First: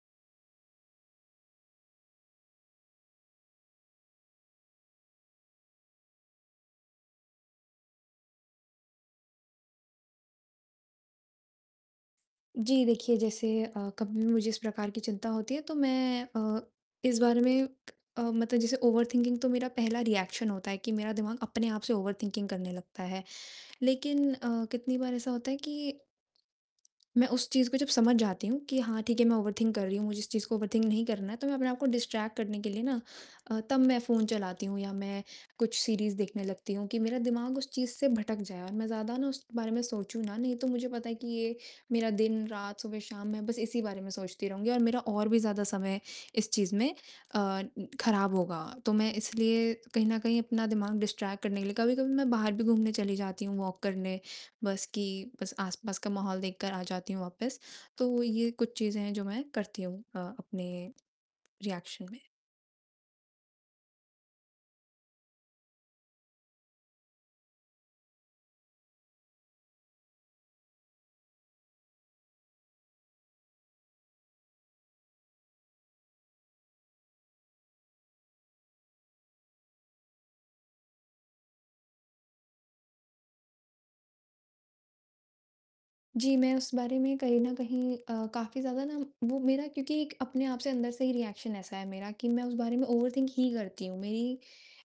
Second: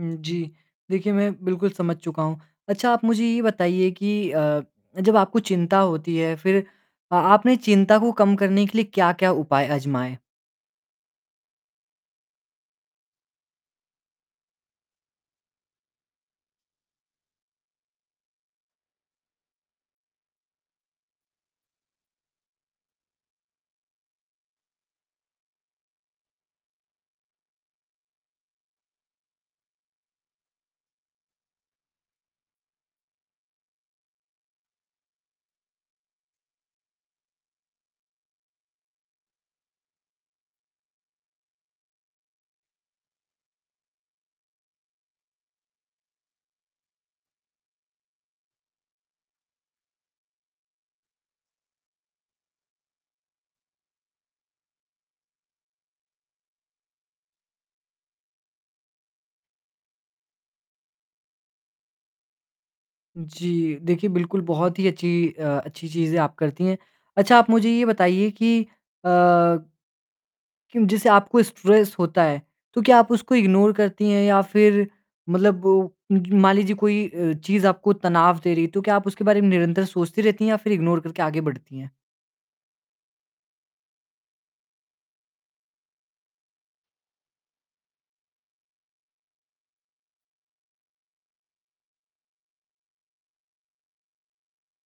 हुँ, जी। देखिए मैं बिल्कुल समझ चुका हूँ। अच्छा आप मुझे यह बताइए कि अ, जब आपको चिंता होती है फिर आ आपने चिंता को कम करने के लिए क्या-क्या उपाय आज़माए? जी देखिए, जैसे अ, कभी भी मुझे इस प्रकार की चिंता होती है तो मैं अ, इस बारे में अ, मतलब जैसे ओवरथिंकिंग तो मेरा पहला रिएक्शन होता है कि मेरा दिमाग अपने आप से ओवरथिंकिंग करने लगता है। लेकिन अ, कितनी बार ऐसा होता है कि मैं उस चीज़ को जब समझ जाती हूँ कि हाँ ठीक है, मैं ओवरथिंक कर रही हूँ, मुझे इस चीज़ को ओवरथिंक नहीं करना है, तो मैं अपने आप को डिस्ट्रैक्ट करने के लिए ना अ, तब मैं फ़ोन चलाती हूँ या मैं कुछ सीरीज़ देखने लगती हूँ कि मेरा दिमाग उस चीज़ से भटक जाए और मैं ज़्यादा ना उस बारे में सोचूँ ना, नहीं तो मुझे पता है कि ये मेरा दिन, रात, सुबह, शाम मैं बस इसी बारे में सोचती रहूँगी और मेरा और भी ज़्यादा समय इस चीज़ में अ, खराब होगा। तो मैं इसलिए कहीं न कहीं अपना दिमाग डिस्ट्रैक्ट करने के लिए कभी-कभी मैं बाहर भी घूमने चली जाती हूँ वॉक करने, बस कि बस आस-पास का माहौल देखकर आ जाती हूँ वापस, तो ये कुछ चीजें हैं जो मैं करती हूँ अ, अपने रिएक्शन में। जी, देखिए बिल्कुल बहुत ही अच्छी अ, अच्छी चीजें आप करती हैं। अच्छा आप मुझे यह बताइए कि अ जैसे आपको स्ट्रेस होता है, तो क्या आप उसको इग्नोर करती हैं या फिर मतलब उम, मान लीजिए कोई अ, चीज़ आपको तनाव दे रही है तो क्या आप उसके बारे में निरंतर सोचती रहती हैं या फिर इग्नोर करके आगे बढ़ती हैं? जी, मैं उस बारे में कहीं न कहीं अ, काफ़ी ज़्यादा ना वो मेरा क्योंकि एक अपने आप से अंदर से ही रिएक्शन ऐसा है मेरा कि मैं उस बारे में ओवरथिंक ही करती हूँ, मेरी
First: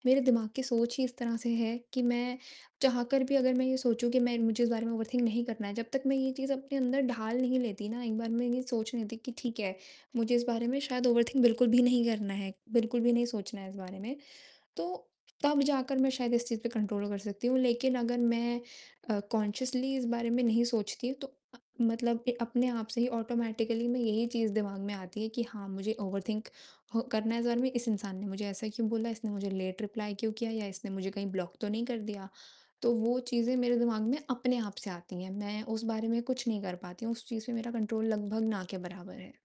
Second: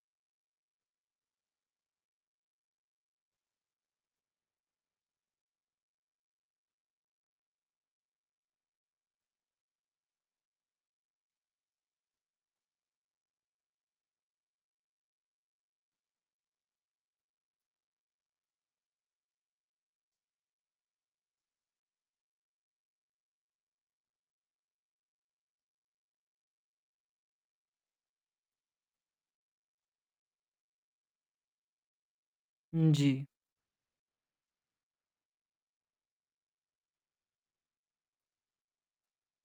मेरे दिमाग की सोच ही इस तरह से है कि मैं चाहकर भी अगर मैं यह सोचूँ कि मैं मुझे उस बारे में ओवरथिंक नहीं करना है, जब तक मैं यह चीज़ अपने अंदर ढाल नहीं लेती ना, एक बार मैं यह सोच नहीं लेती कि ठीक है, मुझे इस बारे में शायद ओवरथिंक बिल्कुल भी नहीं करना है, बिल्कुल भी नहीं सोचना है इस बारे में, तो तब जाकर मैं शायद इस चीज़ पर कंट्रोल कर सकती हूँ, लेकिन अगर मैं अ, कॉन्ससियसली इस बारे में नहीं सोचती हूँ तो अ, मतलब के अपने आप से ही ऑटोमेटिकली मैं यही चीज़ दिमाग में आती है कि हाँ, मुझे ओवरथिंक ह करना है इस बारे में। इस इंसान ने मुझे ऐसा क्यों बोला, इसने मुझे लेट रिप्लाई क्यों किया या इसने मुझे कहीं ब्लॉक तो नहीं कर दिया, तो हुँ, वो जी। चीज़ें मेरे दिमाग में अपने आप से आती हैं, मैं उस बारे में कुछ नहीं कर पाती हूँ, उस चीज़ पे मेरा कंट्रोल लगभग ना के बराबर है।